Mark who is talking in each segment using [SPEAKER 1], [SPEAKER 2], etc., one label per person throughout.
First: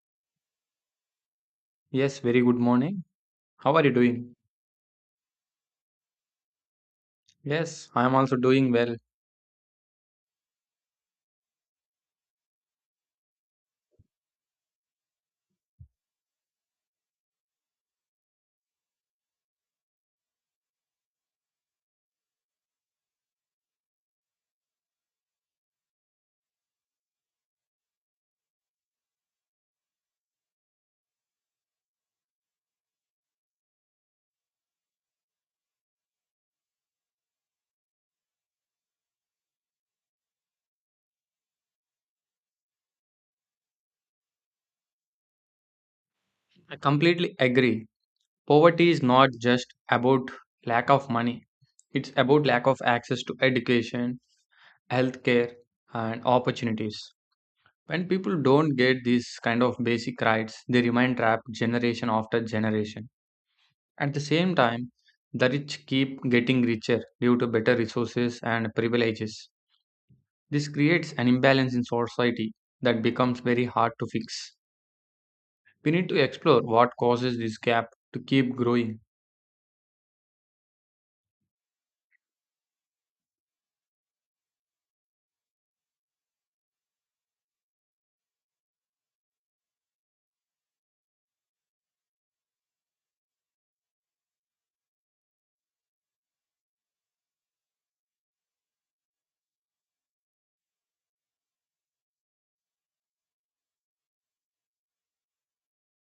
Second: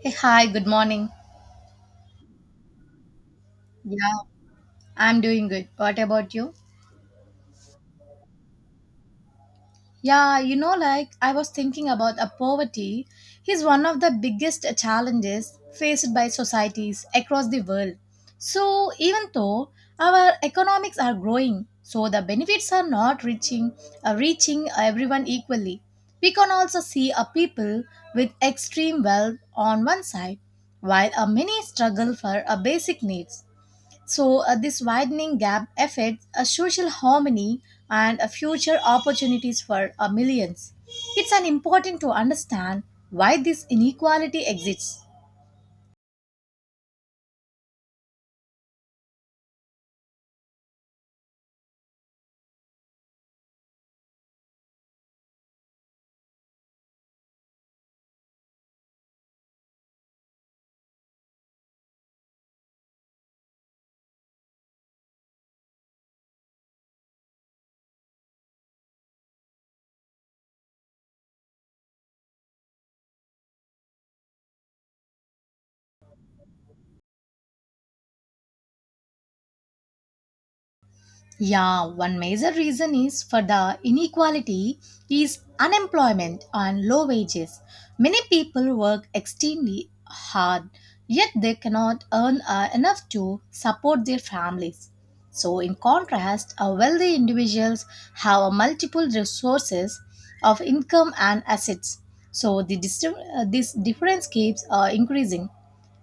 [SPEAKER 1] Hey, hi, good morning.
[SPEAKER 2] Yes, very good morning. How are you
[SPEAKER 1] Yeah,
[SPEAKER 2] doing?
[SPEAKER 1] I'm doing good. What about you?
[SPEAKER 2] Yes, I am also doing well.
[SPEAKER 1] Yeah, you know, like I was thinking about a poverty is one of the biggest challenges faced by societies across the world. So, even though our economics are growing, so the benefits are not reaching reaching everyone equally. We can also see a people with extreme wealth on one side, while a many struggle for a basic needs. So, this widening gap affects a social harmony and a future opportunities for millions. It's an important to understand why this inequality exists.
[SPEAKER 2] I completely agree. Poverty is not just about lack of money, it's about lack of access to education, healthcare, and opportunities. When people don't get these kind of basic rights, they remain trapped generation after generation. At the same time, the rich keep getting richer due to better resources and privileges. This creates an imbalance in society that becomes very hard to fix. We need to explore what causes this gap to keep growing.
[SPEAKER 1] Yeah, one major reason is for the inequality is unemployment and low wages. Many people work extremely hard, yet they cannot earn enough to support their families. So, in contrast, wealthy individuals have a multiple resources of income and assets. So, this difference keeps increasing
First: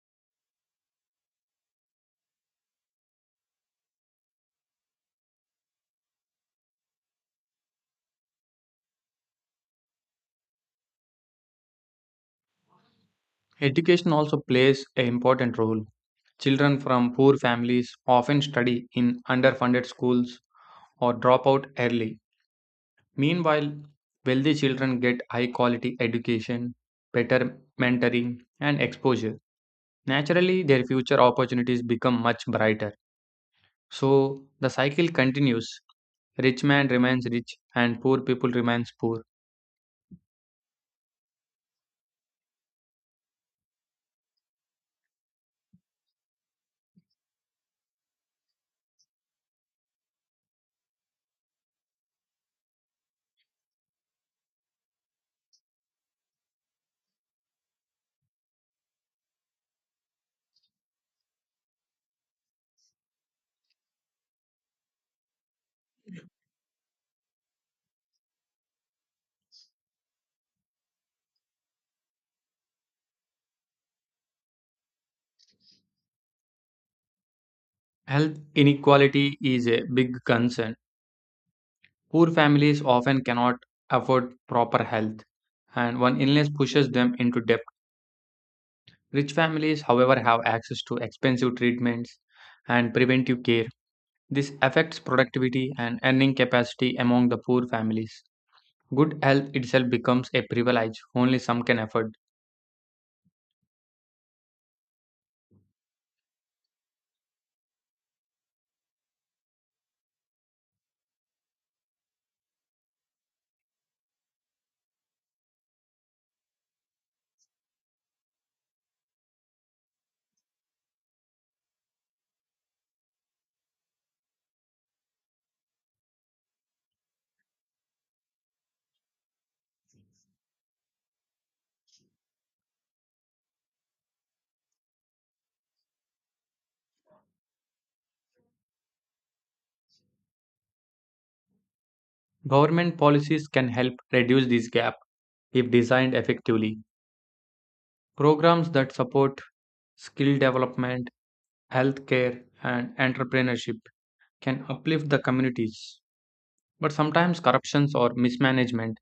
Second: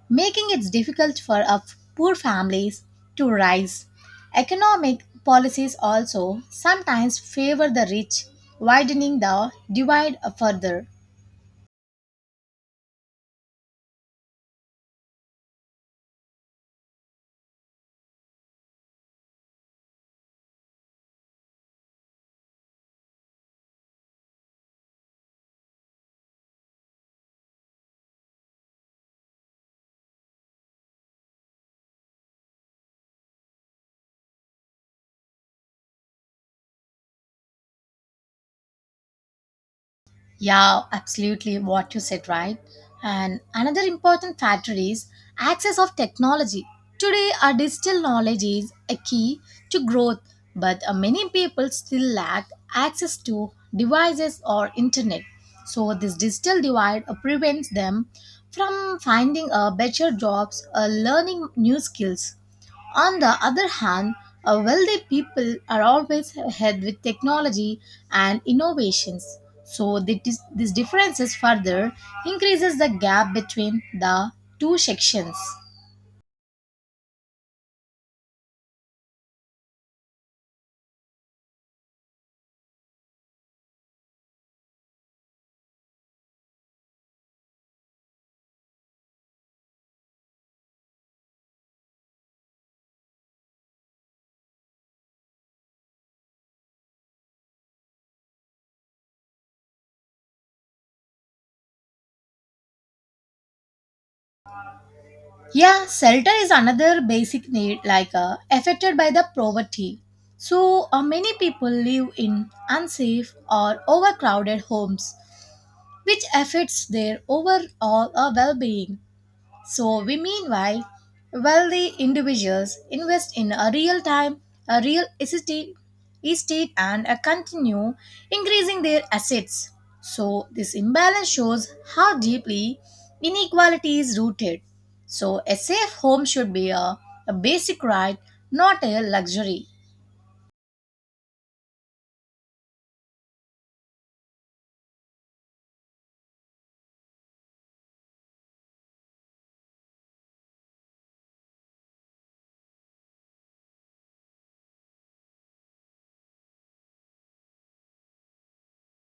[SPEAKER 1] making it difficult for poor families to rise. Economic policies also sometimes favor the rich, widening the divide further.
[SPEAKER 2] Education also plays an important role. Children from poor families often study in underfunded schools or drop out early. Meanwhile, wealthy children get high quality education, better mentoring, and exposure. Naturally, their future opportunities become much brighter. So, the cycle continues. Rich man remains rich, and poor people remains poor.
[SPEAKER 1] Yeah, absolutely what you said, right? And another important factor is access of technology. Today, our digital knowledge is a key to growth, but many people still lack access to devices or internet. So, this digital divide prevents them from finding better jobs, learning new skills. On the other hand, wealthy people are always ahead with technology and innovations. So, this differences further increases the gap between the two sections.
[SPEAKER 2] Health inequality is a big concern. Poor families often cannot afford proper health, and one illness pushes them into debt. Rich families, however, have access to expensive treatments and preventive care. This affects productivity and earning capacity among the poor families. Good health itself becomes a privilege only some can afford.
[SPEAKER 1] Yeah, shelter is another basic need, like affected by the poverty. So, many people live in unsafe or overcrowded homes, which affects their overall well being. So we meanwhile, wealthy individuals invest in a real time, a real estate, estate and a continue increasing their assets. So this imbalance shows how deeply inequality is rooted. So a safe home should be a basic right, not a luxury.
[SPEAKER 2] Government policies can help reduce this gap if designed effectively. Programs that support skill development, healthcare, and entrepreneurship can uplift the communities. But sometimes corruptions or mismanagement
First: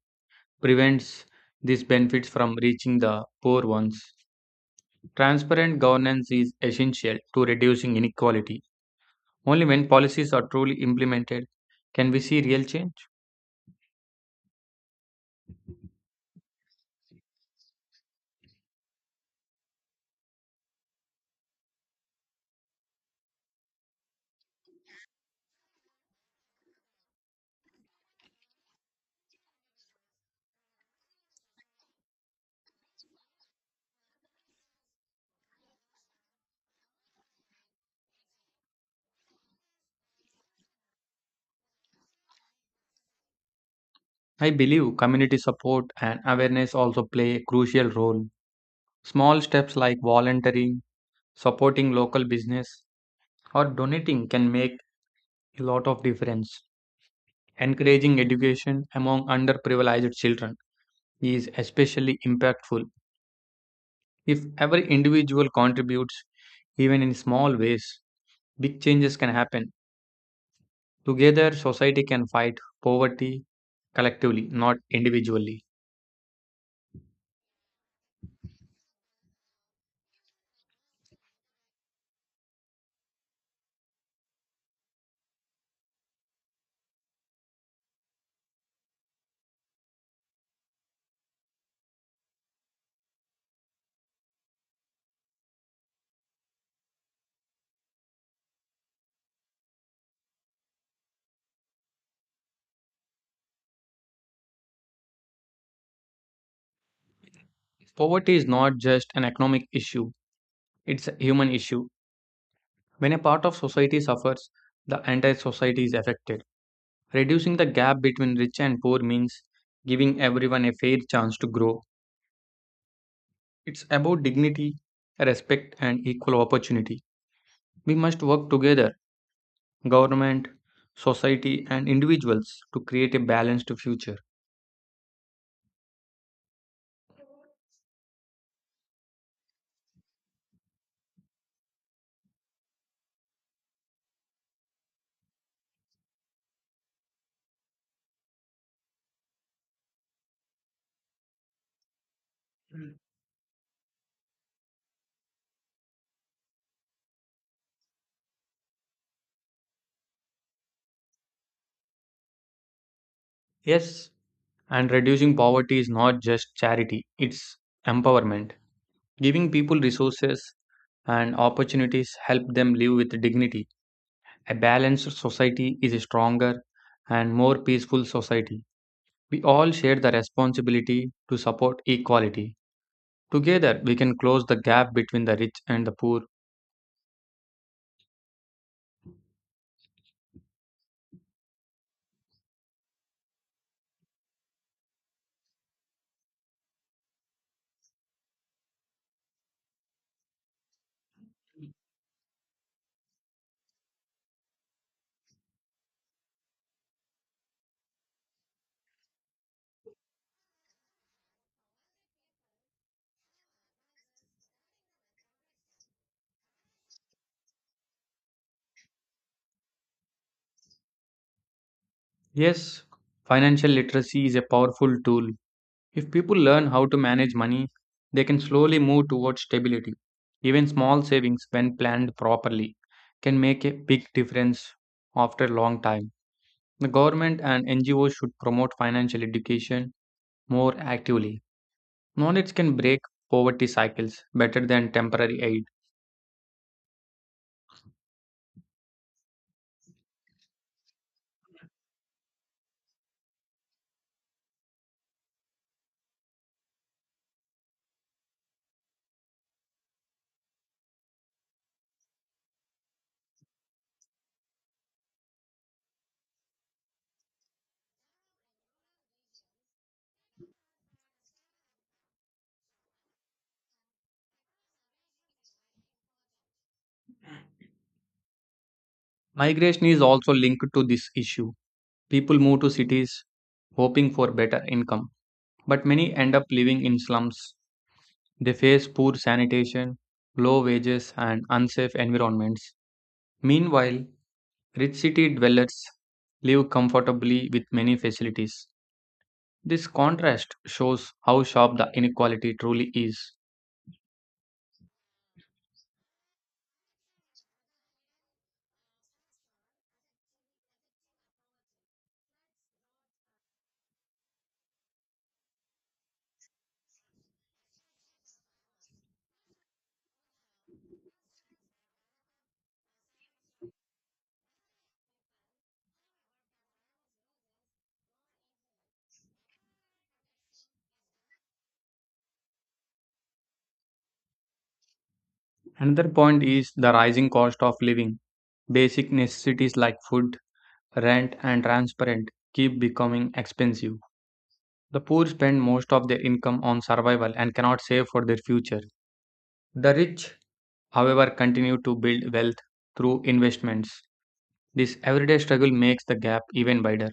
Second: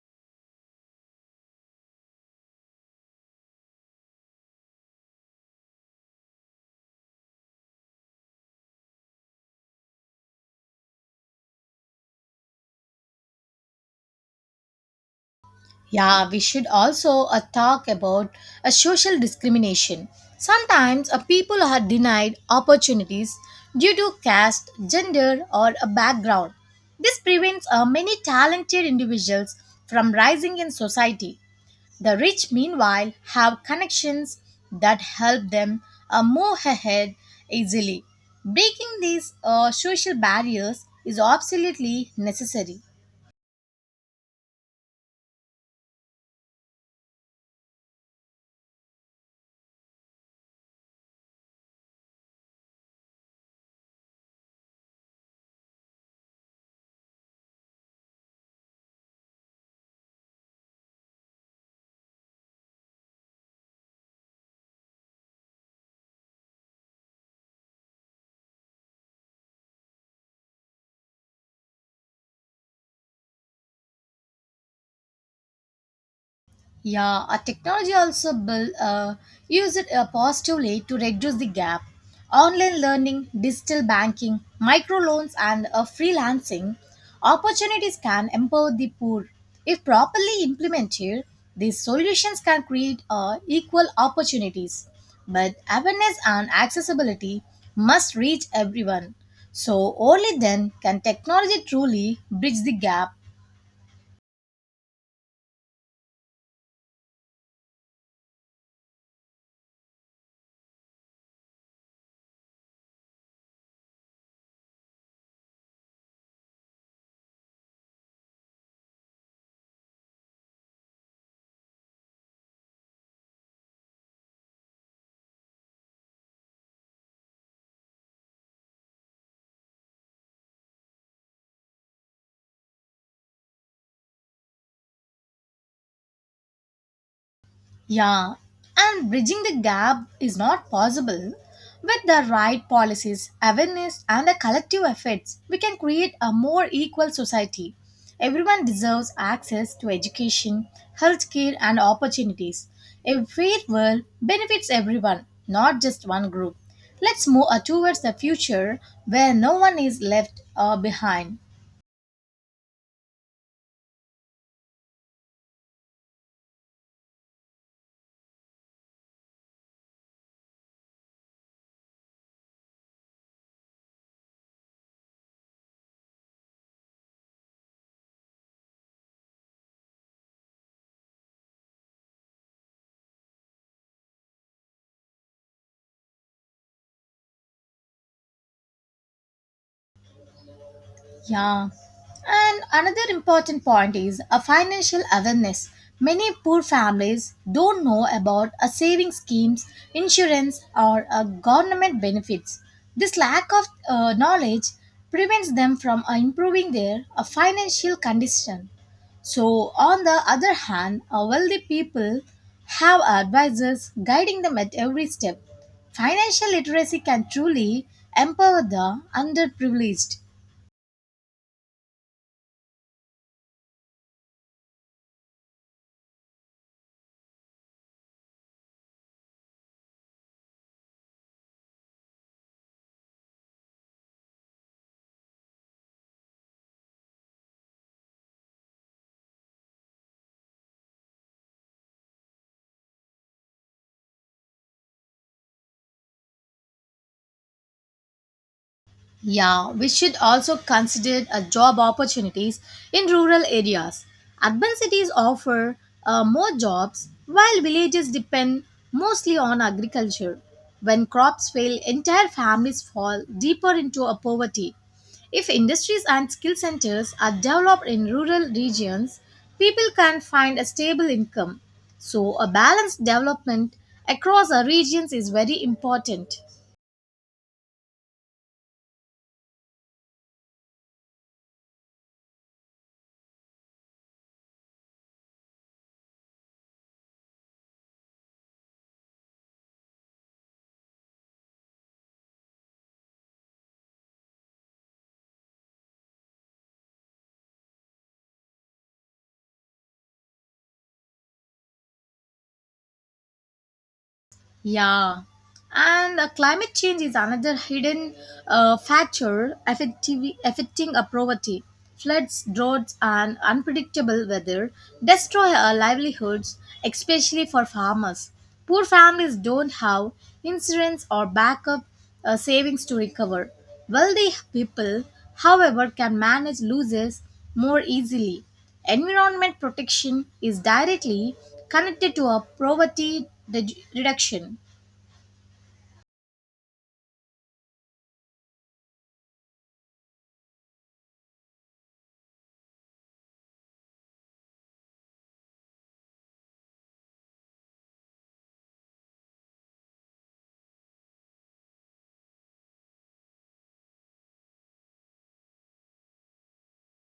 [SPEAKER 2] prevents these benefits from reaching the poor ones. Transparent governance is essential to reducing inequality. Only when policies are truly implemented can we see real change.
[SPEAKER 1] Yeah, we should also talk about social discrimination. Sometimes people are denied opportunities due to caste, gender, or a background. This prevents many talented individuals from rising in society. The rich, meanwhile, have connections that help them move ahead easily. Breaking these social barriers is absolutely necessary.
[SPEAKER 2] I believe community support and awareness also play a crucial role. Small steps like volunteering, supporting local business, or donating can make a lot of difference. Encouraging education among underprivileged children is especially impactful if every individual contributes, even in small ways. Big changes can happen. Together, society can fight poverty collectively, not individually.
[SPEAKER 1] Yeah, a technology also build, use it positively to reduce the gap. Online learning, digital banking, microloans, and freelancing opportunities can empower the poor. If properly implemented, these solutions can create equal opportunities. But awareness and accessibility must reach everyone. So only then can technology truly bridge the gap.
[SPEAKER 2] Poverty is not just an economic issue, it's a human issue. When a part of society suffers, the entire society is affected. Reducing the gap between rich and poor means giving everyone a fair chance to grow. It's about dignity, respect, and equal opportunity. We must work together government, society, and individuals to create a balanced future.
[SPEAKER 1] Yeah, and bridging the gap is not possible. With the right policies, awareness, and the collective efforts, we can create a more equal society. Everyone deserves access to education, healthcare, and opportunities. A fair world benefits everyone, not just one group. Let's move towards the future where no one is left behind.
[SPEAKER 2] Yes, and reducing poverty is not just charity, it's empowerment. Giving people resources and opportunities help them live with dignity. A balanced society is a stronger and more peaceful society. We all share the responsibility to support equality. Together, we can close the gap between the rich and the poor.
[SPEAKER 1] Yeah. And another important point is a financial awareness. Many poor families don't know about a saving schemes, insurance, or government benefits. This lack of knowledge prevents them from improving their financial condition. So, on the other hand, wealthy people have advisors guiding them at every step. Financial literacy can truly empower the underprivileged.
[SPEAKER 2] Yes, financial literacy is a powerful tool. If people learn how to manage money, they can slowly move towards stability. Even small savings, when planned properly, can make a big difference after a long time. The government and NGOs should promote financial education more actively. Knowledge can break poverty cycles better than temporary aid.
[SPEAKER 1] Yeah, we should also consider job opportunities in rural areas. Urban cities offer more jobs while villages depend mostly on agriculture. When crops fail, entire families fall deeper into a poverty. If industries and skill centers are developed in rural regions, people can find a stable income. So, a balanced development across our regions is very important.
[SPEAKER 2] Migration is also linked to this issue. People move to cities hoping for better income, but many end up living in slums. They face poor sanitation, low wages, and unsafe environments. Meanwhile, rich city dwellers live comfortably with many facilities. This contrast shows how sharp the inequality truly is.
[SPEAKER 1] Yeah, and climate change is another hidden factor affecting a poverty. Floods, droughts, and unpredictable weather destroy our livelihoods, especially for farmers. Poor families don't have insurance or backup savings to recover. Wealthy people, however, can manage losses more easily. Environment protection is directly connected to a poverty reduction.
[SPEAKER 2] Another point is the rising cost of living. Basic necessities like food, rent, and transport keep becoming expensive. The poor spend most of their income on survival and cannot save for their future. The rich, however, continue to build wealth through investments. This everyday struggle makes the gap even wider.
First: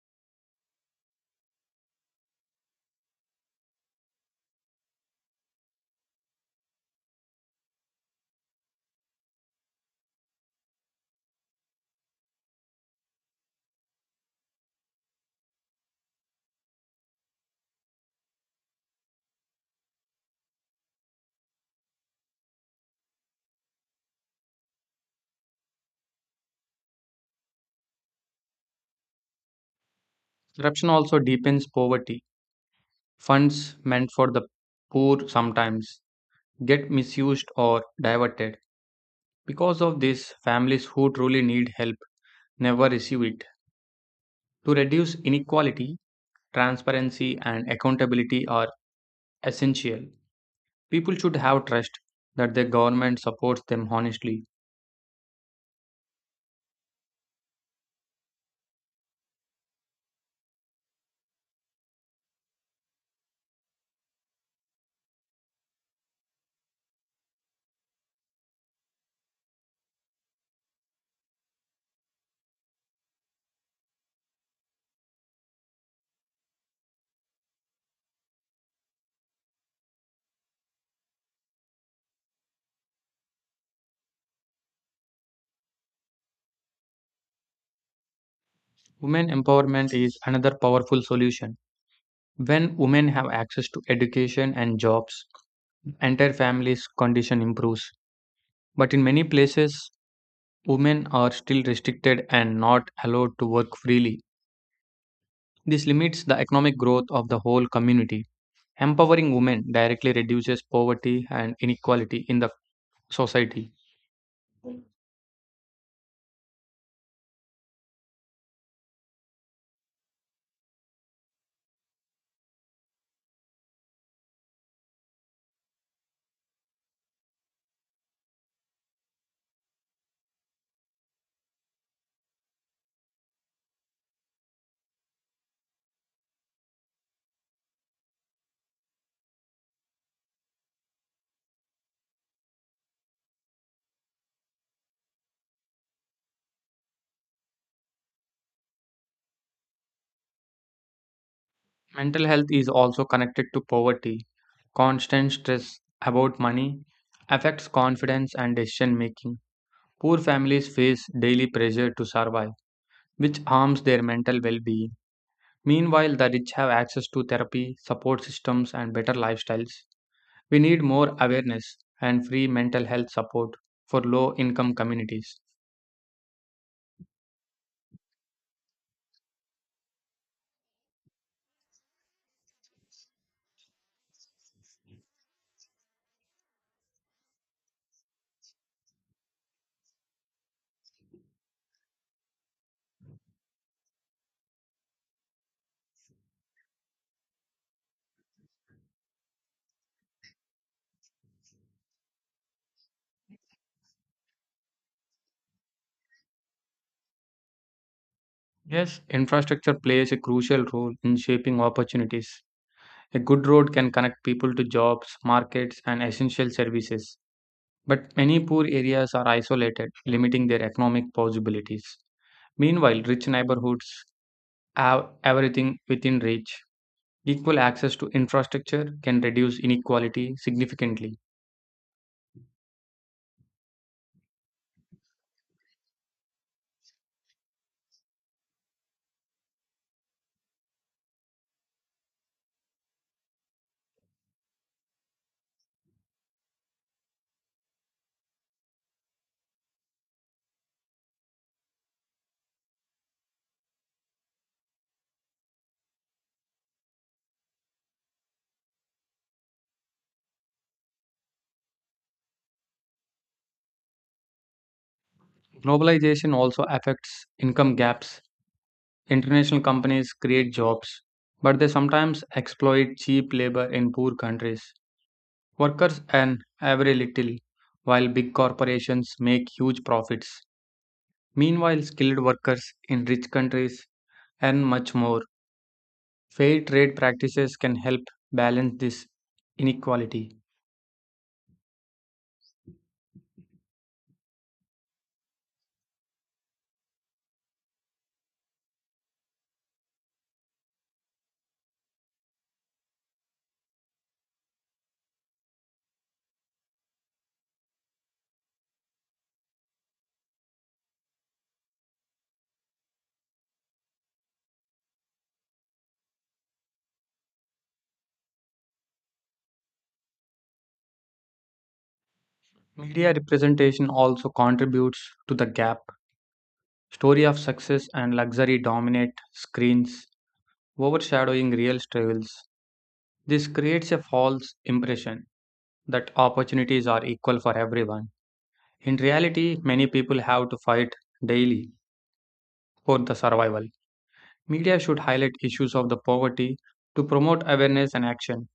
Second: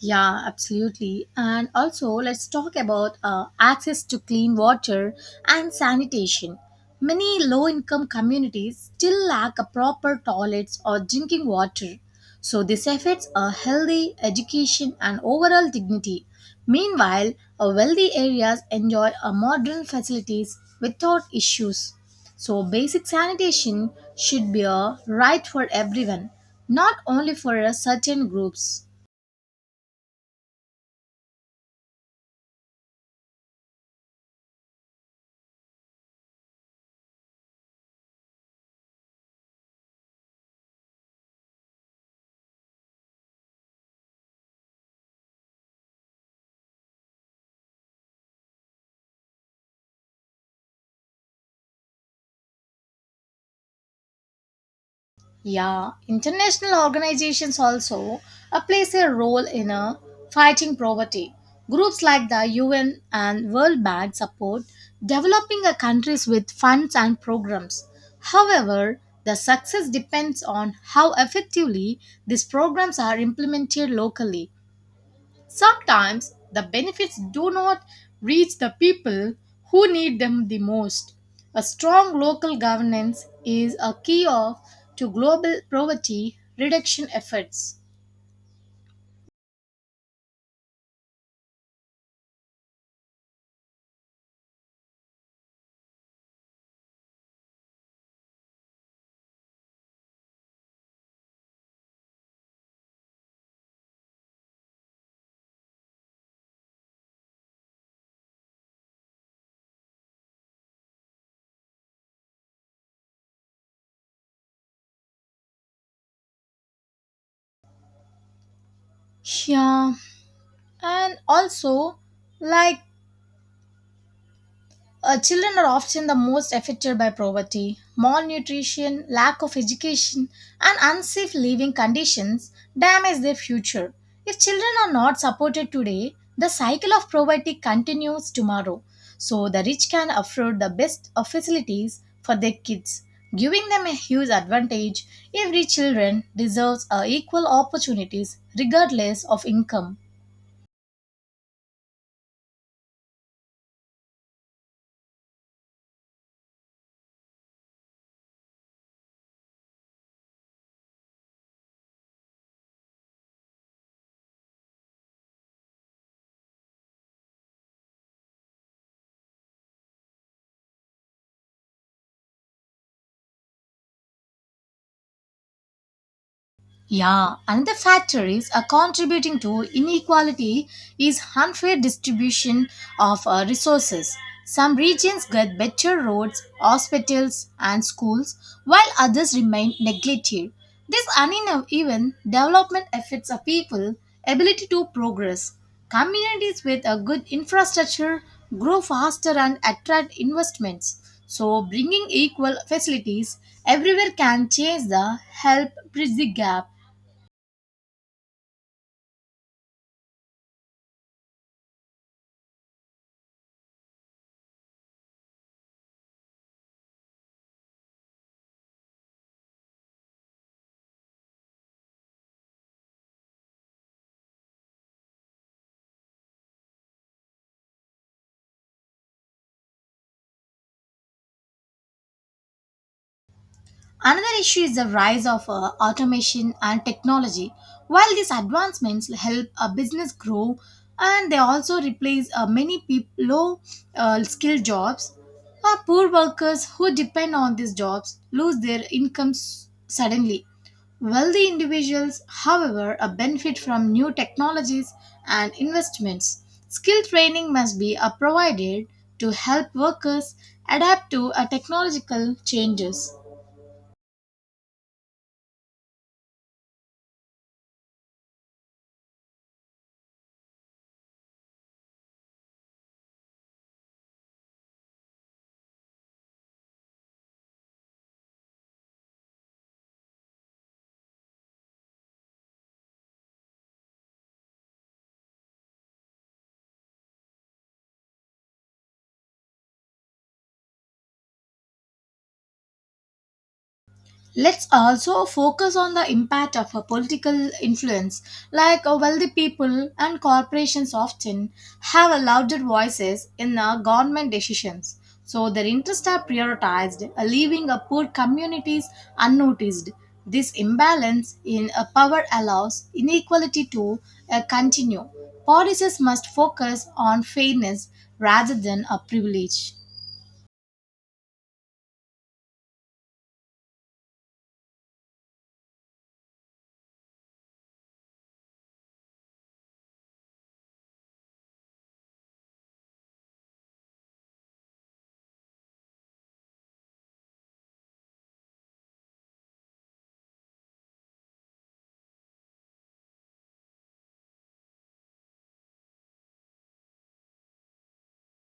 [SPEAKER 1] Yeah, absolutely. And also, let's talk about access to clean water and sanitation. Many low income communities still lack a proper toilets or drinking water. So, this affects a healthy education and overall dignity. Meanwhile, wealthy areas enjoy a modern facilities without issues. So, basic sanitation should be a right for everyone, not only for a certain groups.
[SPEAKER 2] Corruption also deepens poverty. Funds meant for the poor sometimes get misused or diverted. Because of this, families who truly need help never receive it. To reduce inequality, transparency and accountability are essential. People should have trust that their government supports them honestly.
[SPEAKER 1] Yeah, international organizations also plays a role in fighting poverty. Groups like the UN and World Bank support developing countries with funds and programs. However, the success depends on how effectively these programs are implemented locally. Sometimes the benefits do not reach the people who need them the most. A strong local governance is a key of to global poverty reduction efforts.
[SPEAKER 2] Women empowerment is another powerful solution. When women have access to education and jobs, entire families' condition improves. But in many places, women are still restricted and not allowed to work freely. This limits the economic growth of the whole community. Empowering women directly reduces poverty and inequality in the society.
[SPEAKER 1] Yeah, and also like children are often the most affected by poverty, malnutrition, lack of education, and unsafe living conditions damage their future. If children are not supported today, the cycle of poverty continues tomorrow. So the rich can afford the best of facilities for their kids, giving them a huge advantage. Every children deserves equal opportunities regardless of income.
[SPEAKER 2] Mental health is also connected to poverty. Constant stress about money affects confidence and decision making. Poor families face daily pressure to survive which harms their mental well being. Meanwhile, the rich have access to therapy, support systems, and better lifestyles. We need more awareness and free mental health support for low income communities.
[SPEAKER 1] Yeah, another factors are contributing to inequality is unfair distribution of resources. Some regions get better roads, hospitals, and schools, while others remain neglected. This uneven development affects a people' ability to progress. Communities with a good infrastructure grow faster and attract investments. So, bringing equal facilities everywhere can change the help bridge the gap.
[SPEAKER 2] Yes, infrastructure plays a crucial role in shaping opportunities. A good road can connect people to jobs, markets, and essential services. But many poor areas are isolated, limiting their economic possibilities. Meanwhile, rich neighborhoods have everything within reach. Equal access to infrastructure can reduce inequality significantly.
[SPEAKER 1] Another issue is the rise of automation and technology. While these advancements help a business grow and they also replace low skilled jobs, poor workers who depend on these jobs lose their incomes suddenly. Wealthy individuals, however, benefit from new technologies and investments. Skill training must be provided to help workers adapt to technological changes.
[SPEAKER 2] Globalization also affects income gaps. International companies create jobs, but they sometimes exploit cheap labor in poor countries. Workers earn very little, while big corporations make huge profits. Meanwhile, skilled workers in rich countries earn much more. Fair trade practices can help balance this inequality.
[SPEAKER 1] Let's also focus on the impact of a political influence, like wealthy people and corporations often have a louder voices in government decisions. So their interests are prioritized, leaving poor communities unnoticed. This imbalance in power allows inequality to continue. Policies must focus on fairness rather than a privilege.
[SPEAKER 2] Media representation also contributes to the gap. Story of success and luxury dominate screens, overshadowing real struggles. This creates a false impression that opportunities are equal for everyone. In reality, many people have to fight daily for the survival. Media should highlight issues of the poverty to promote awareness and action.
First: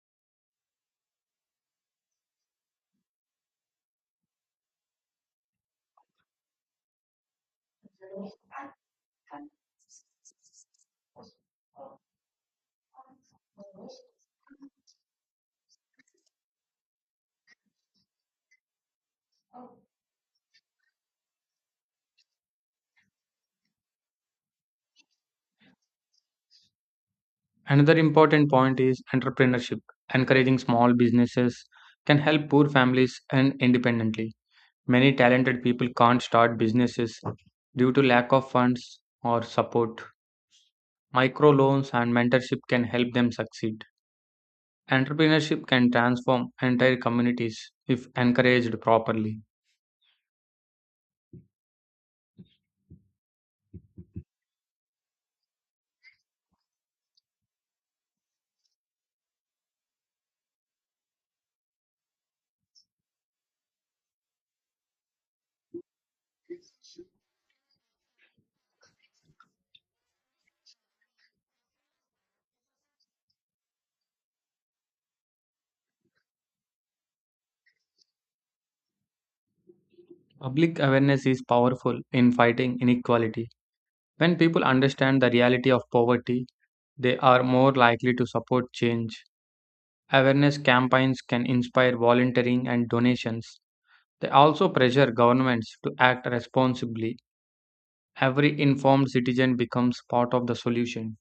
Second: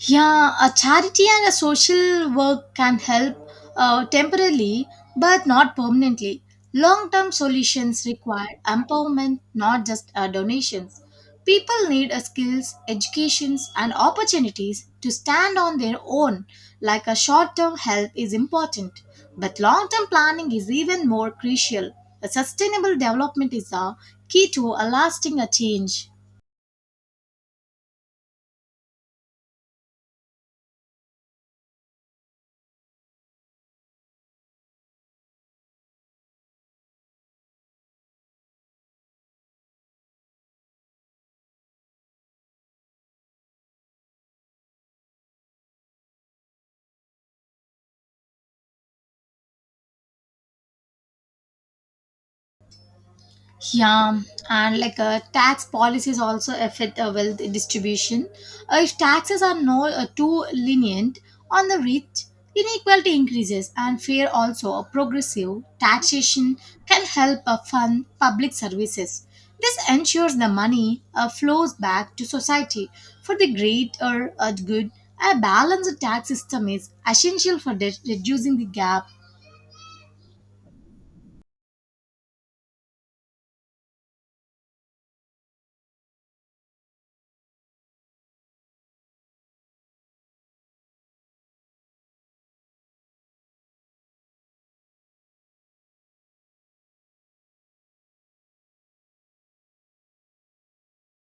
[SPEAKER 1] Yeah, a charity and a social work can help temporarily but not permanently. Long term solutions require empowerment, not just donations. People need skills, educations, and opportunities to stand on their own, like a short term help is important. But long term planning is even more crucial. A sustainable development is a key to a lasting change.
[SPEAKER 2] Another important point is entrepreneurship. Encouraging small businesses can help poor families earn independently. Many talented people can't start businesses due to lack of funds or support. Microloans and mentorship can help them succeed. Entrepreneurship can transform entire communities if encouraged properly.
[SPEAKER 1] Yeah, and like tax policies also affect wealth distribution. If taxes are no too lenient on the rich, inequality increases, and fair also a progressive taxation can help fund public services. This ensures the money flows back to society for the greater good. A balanced tax system is essential for reducing the gap.
[SPEAKER 2] Public awareness is powerful in fighting inequality. When people understand the reality of poverty, they are more likely to support change. Awareness campaigns can inspire volunteering and donations. They also pressure governments to act responsibly. Every informed citizen becomes part of the solution.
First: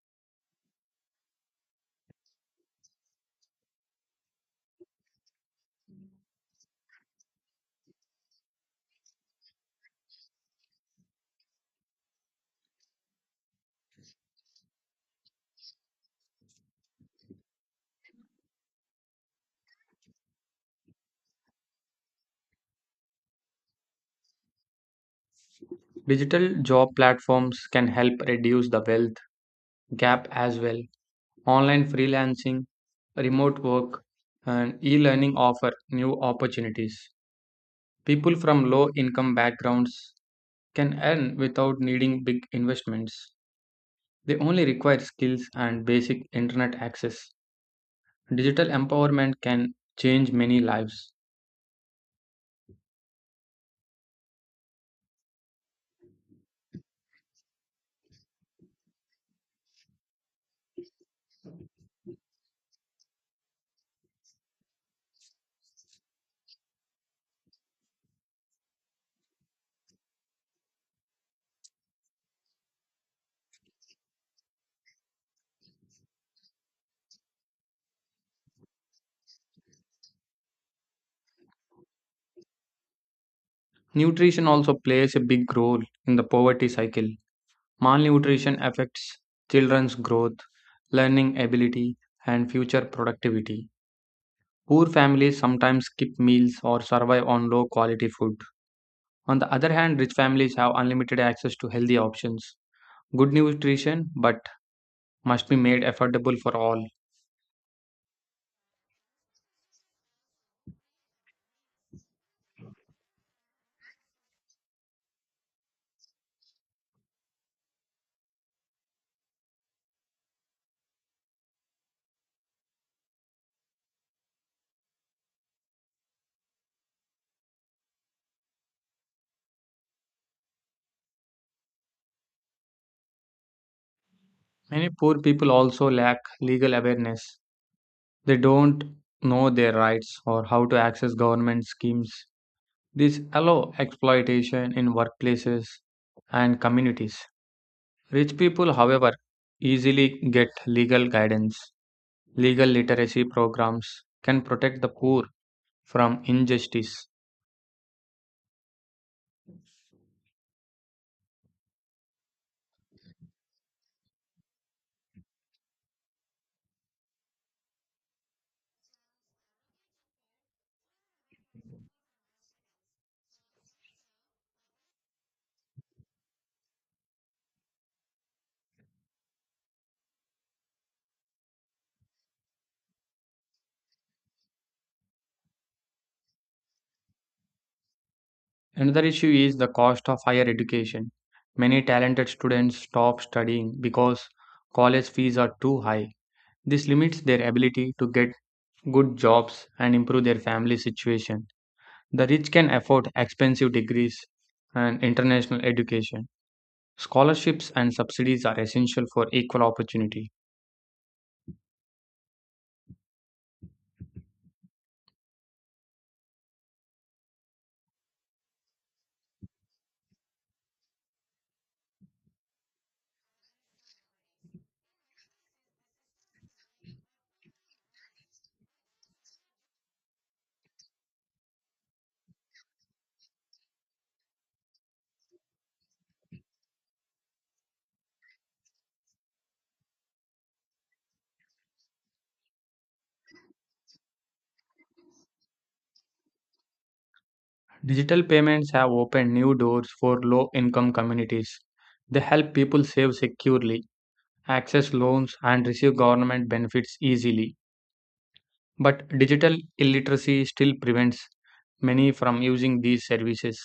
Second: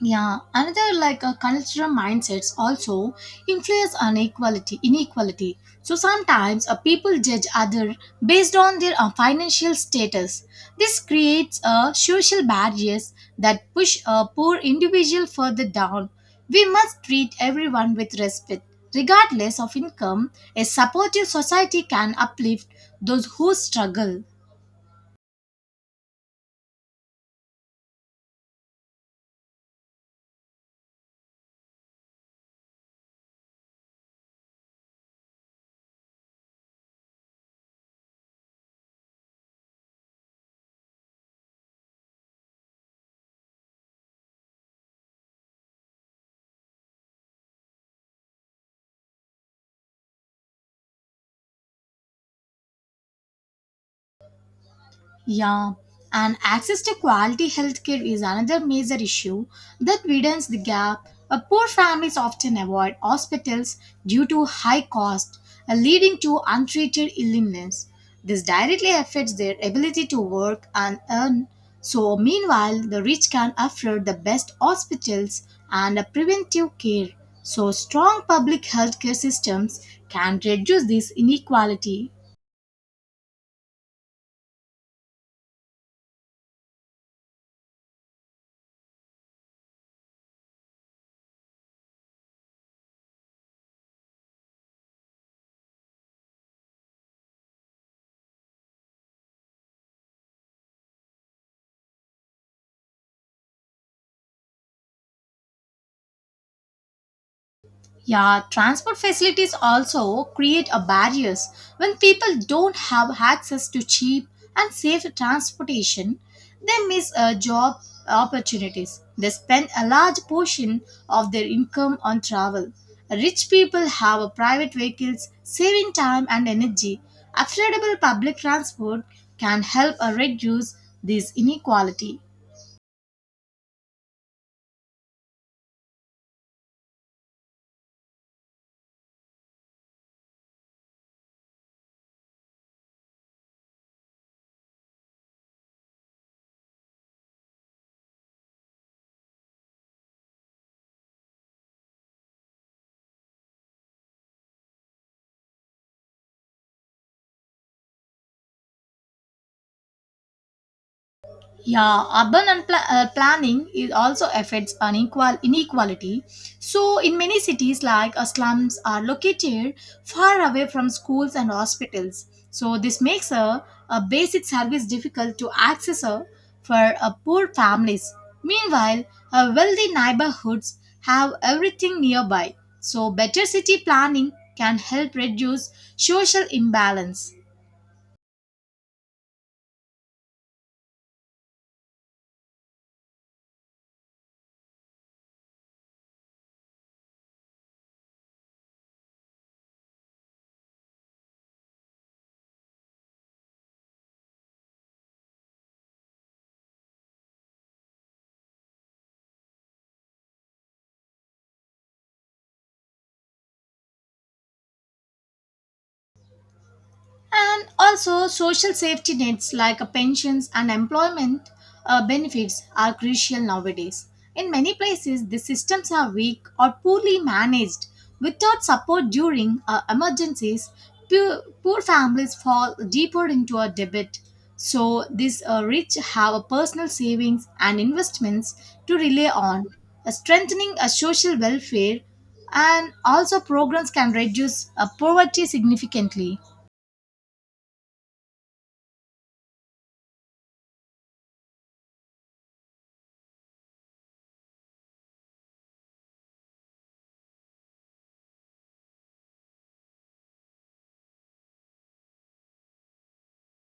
[SPEAKER 1] Yeah, another like a cultural mindsets also influence inequality. Inequality. So sometimes people judge other based on their financial status. This creates social barriers that push a poor individual further down. We must treat everyone with respect, regardless of income. A supportive society can uplift those who struggle.
[SPEAKER 2] Digital job platforms can help reduce the wealth gap as well. Online freelancing, remote work, and e learning offer new opportunities. People from low income backgrounds can earn without needing big investments. They only require skills and basic internet access. Digital empowerment can change many lives.
[SPEAKER 1] Yeah, and access to quality healthcare is another major issue that widens the gap. Poor families often avoid hospitals due to high cost, leading to untreated illness. This directly affects their ability to work and earn. So, meanwhile, the rich can afford the best hospitals and preventive care. So, strong public healthcare systems can reduce this inequality.
[SPEAKER 2] Nutrition also plays a big role in the poverty cycle. Malnutrition affects children's growth, learning ability, and future productivity. Poor families sometimes skip meals or survive on low quality food. On the other hand, rich families have unlimited access to healthy options. Good nutrition, but must be made affordable for all.
[SPEAKER 1] Yeah, transport facilities also create a barriers when people don't have access to cheap and safe transportation. They miss job opportunities. They spend a large portion of their income on travel. Rich people have a private vehicles, saving time and energy. Affordable public transport can help reduce this inequality.
[SPEAKER 2] Many poor people also lack legal awareness. They don't know their rights or how to access government schemes. This allows exploitation in workplaces and communities. Rich people, however, easily get legal guidance. Legal literacy programs can protect the poor from injustice.
[SPEAKER 1] Yeah, urban and planning is also affects unequal inequality. So, in many cities, like slums are located far away from schools and hospitals. So, this makes a basic service difficult to access for poor families. Meanwhile, wealthy neighborhoods have everything nearby. So, better city planning can help reduce social imbalance.
[SPEAKER 2] Another issue is the cost of higher education. Many talented students stop studying because college fees are too high. This limits their ability to get good jobs and improve their family situation. The rich can afford expensive degrees and international education. Scholarships and subsidies are essential for equal opportunity.
[SPEAKER 1] And also, social safety nets like pensions and employment benefits are crucial nowadays. In many places, the systems are weak or poorly managed. Without support during emergencies, poor families fall deeper into a debt. So, these rich have a personal savings and investments to rely on. Strengthening a social welfare and also programs can reduce poverty significantly.
[SPEAKER 2] Digital payments have opened new doors for low income communities. They help people save securely, access loans, and receive government benefits easily. But digital illiteracy still prevents many from using these services.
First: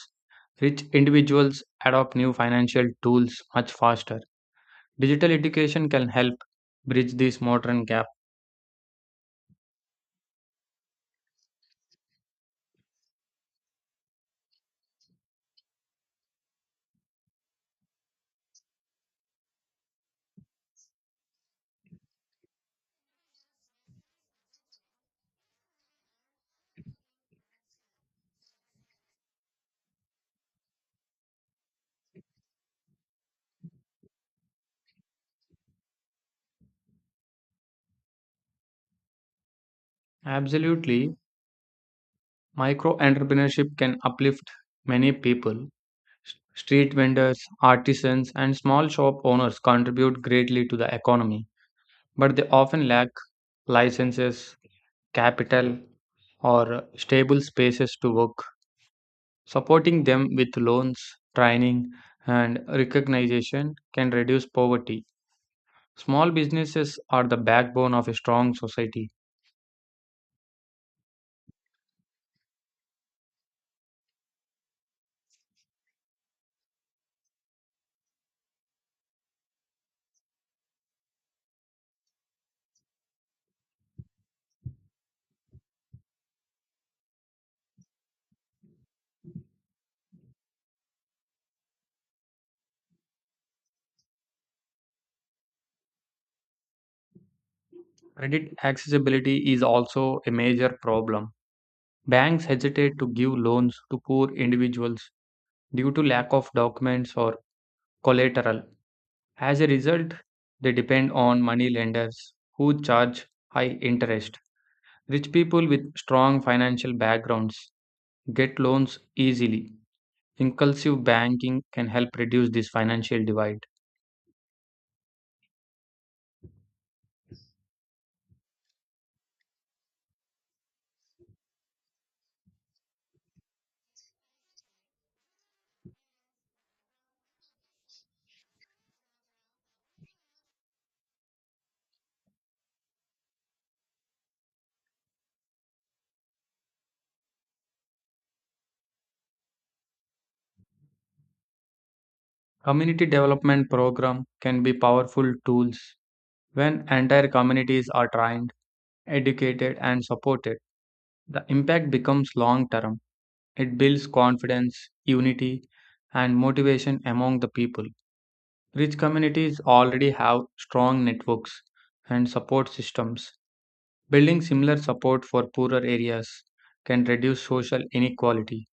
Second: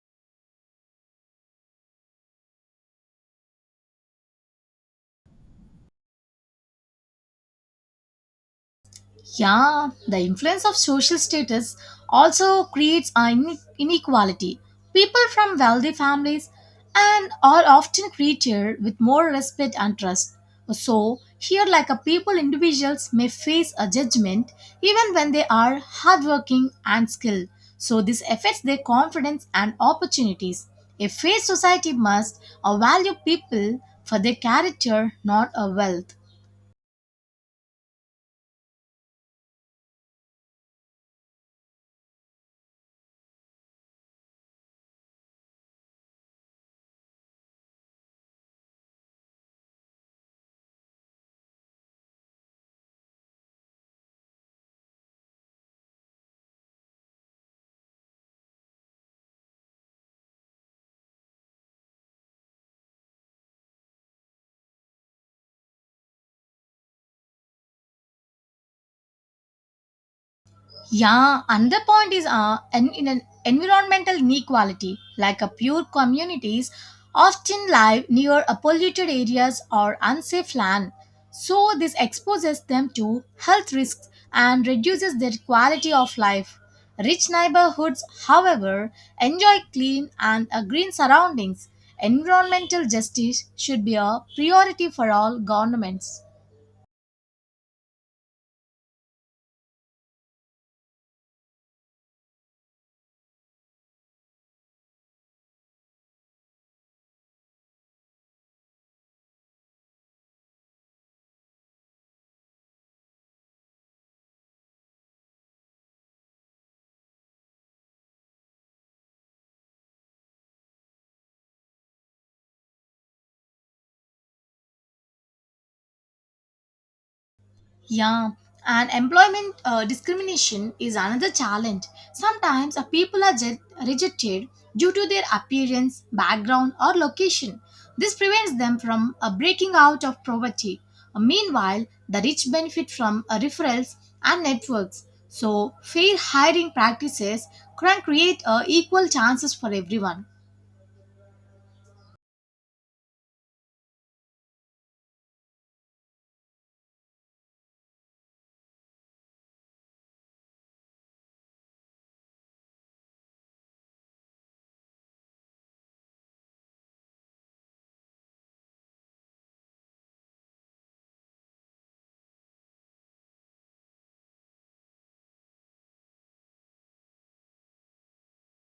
[SPEAKER 2] Rich individuals adopt new financial tools much faster. Digital education can help bridge this modern gap.
[SPEAKER 1] Yeah, the influence of social status also creates inequality. People from wealthy families and are often treated with more respect and trust. So, here, like a people, individuals may face a judgment even when they are hardworking and skilled. So, this affects their confidence and opportunities. A fair society must value people for their character, not a wealth.
[SPEAKER 2] Absolutely, micro entrepreneurship can uplift many people. Street vendors, artisans, and small shop owners contribute greatly to the economy, but they often lack licenses, capital, or stable spaces to work. Supporting them with loans, training, and recognition can reduce poverty. Small businesses are the backbone of a strong society.
[SPEAKER 1] Yeah, another point is in an environmental inequality, like a pure communities often live near a polluted areas or unsafe land. So this exposes them to health risks and reduces their quality of life. Rich neighborhoods, however, enjoy clean and green surroundings. Environmental justice should be a priority for all governments.
[SPEAKER 2] Credit accessibility is also a major problem. Banks hesitate to give loans to poor individuals due to lack of documents or collateral. As a result, they depend on money lenders who charge high interest. Rich people with strong financial backgrounds get loans easily. Inclusive banking can help reduce this financial divide.
[SPEAKER 1] Yeah, and employment discrimination is another challenge. Sometimes people are rejected due to their appearance, background, or location. This prevents them from breaking out of poverty. Meanwhile, the rich benefit from referrals and networks. So, fair hiring practices can create equal chances for everyone.
[SPEAKER 2] Community development program can be powerful tools when entire communities are trained, educated and supported. The impact becomes long term. It builds confidence, unity and motivation among the people. Rich communities already have strong networks and support systems. Building similar support for poorer areas can reduce social inequality.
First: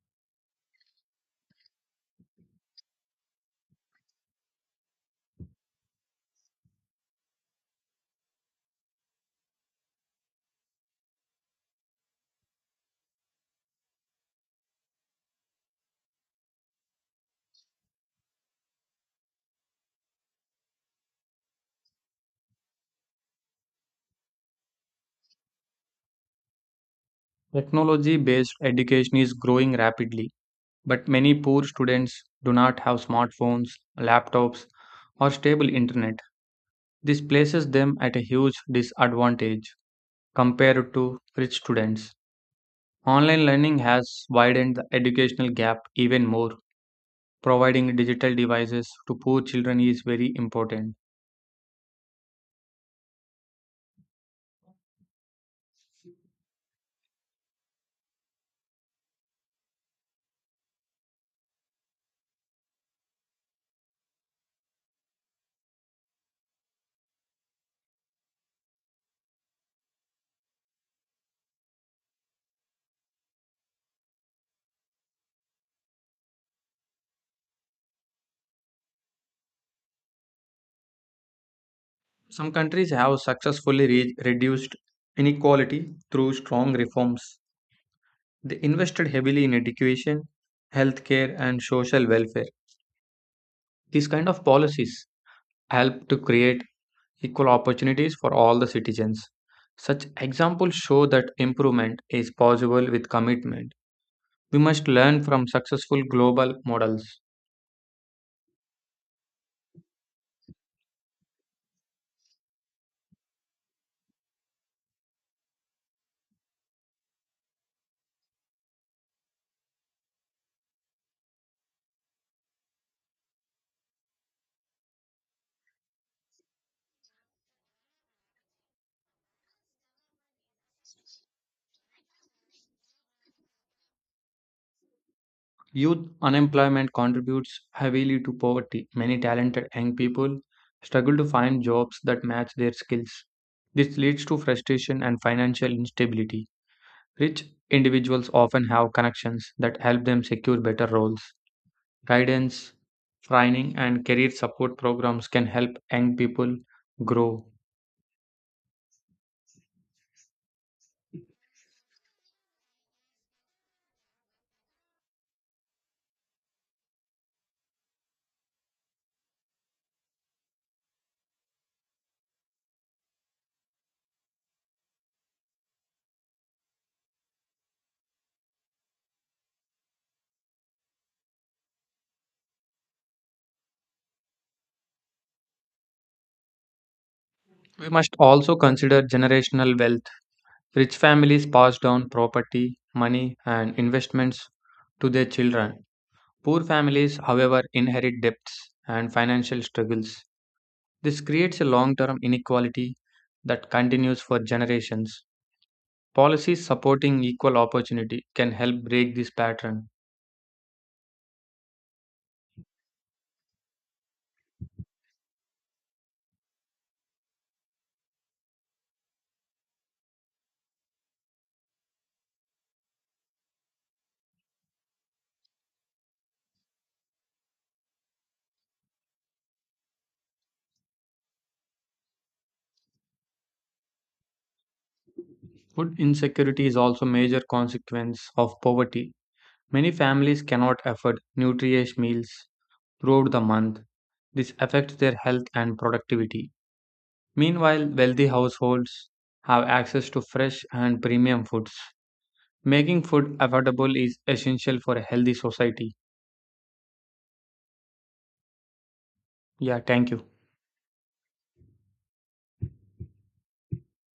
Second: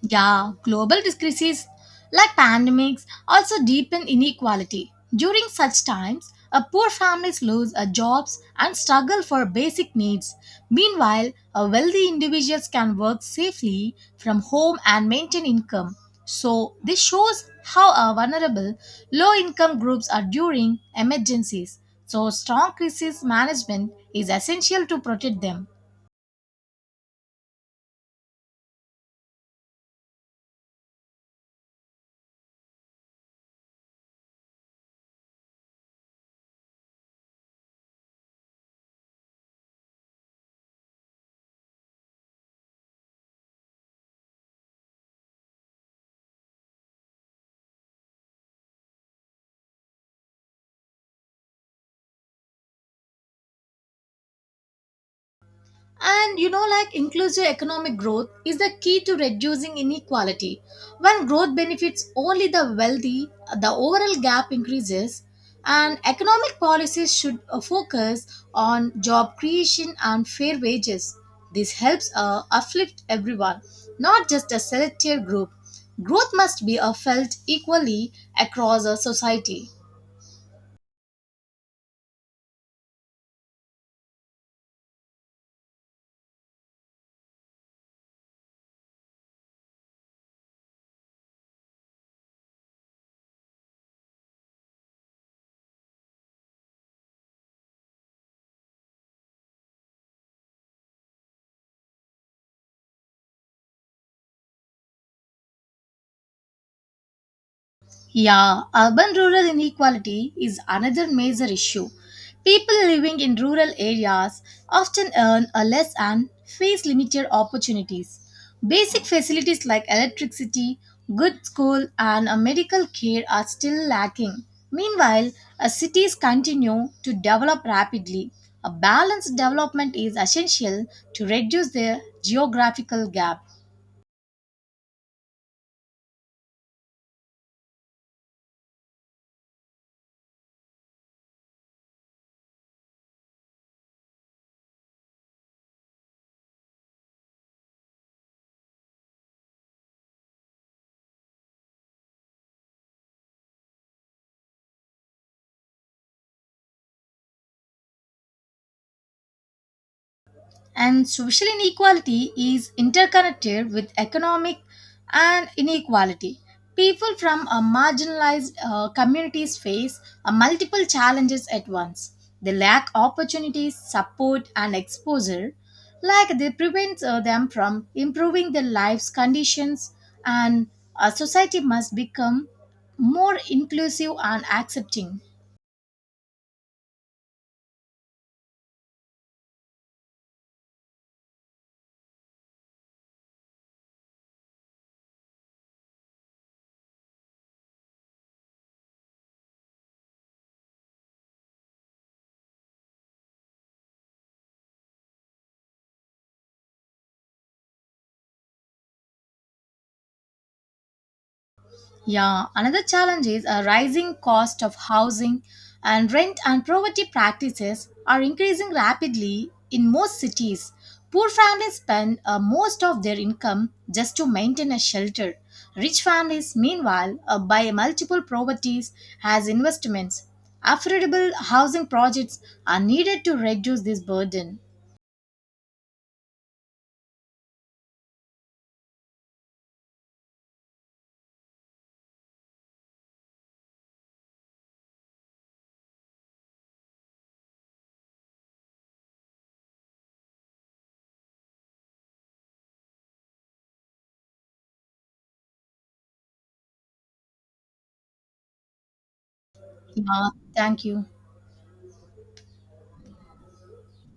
[SPEAKER 1] Yeah, global crises like pandemics also deepen inequality. During such times, a poor families lose a jobs and struggle for basic needs. Meanwhile, a wealthy individuals can work safely from home and maintain income. So, this shows how vulnerable low income groups are during emergencies. So, strong crisis management is essential to protect them.
[SPEAKER 2] Technology based education is growing rapidly, but many poor students do not have smartphones, laptops, or stable internet. This places them at a huge disadvantage compared to rich students. Online learning has widened the educational gap even more. Providing digital devices to poor children is very important.
[SPEAKER 1] And you know, like inclusive economic growth is the key to reducing inequality. When growth benefits only the wealthy, the overall gap increases, and economic policies should focus on job creation and fair wages. This helps uplift everyone, not just a selected group. Growth must be felt equally across a society.
[SPEAKER 2] Some countries have successfully reduced inequality through strong reforms. They invested heavily in education, healthcare, and social welfare. These kind of policies help to create equal opportunities for all the citizens. Such examples show that improvement is possible with commitment. We must learn from successful global models.
[SPEAKER 1] Yeah, urban rural inequality is another major issue. People living in rural areas often earn a less and face limited opportunities. Basic facilities like electricity, good school, and a medical care are still lacking. Meanwhile, as cities continue to develop rapidly, a balanced development is essential to reduce the geographical gap.
[SPEAKER 2] Youth unemployment contributes heavily to poverty. Many talented young people struggle to find jobs that match their skills. This leads to frustration and financial instability. Rich individuals often have connections that help them secure better roles. Guidance, training, and career support programs can help young people grow.
[SPEAKER 1] And social inequality is interconnected with economic and inequality. People from a marginalized communities face multiple challenges at once. They lack opportunities, support, and exposure, like they prevent them from improving their lives' conditions. And a society must become more inclusive and accepting.
[SPEAKER 2] We must also consider generational wealth. Rich families pass down property, money, and investments to their children. Poor families, however, inherit debts and financial struggles. This creates a long term inequality that continues for generations. Policies supporting equal opportunity can help break this pattern.
[SPEAKER 1] Yeah, another challenge is a rising cost of housing and rent and poverty practices are increasing rapidly in most cities. Poor families spend most of their income just to maintain a shelter. Rich families, meanwhile, buy multiple properties as investments. Affordable housing projects are needed to reduce this burden.
[SPEAKER 2] Food insecurity is also a major consequence of poverty. Many families cannot afford nutritious meals throughout the month. This affects their health and productivity. Meanwhile, wealthy households have access to fresh and premium foods. Making food affordable is essential for a healthy society. Yeah, thank you.
[SPEAKER 1] Yeah, thank you.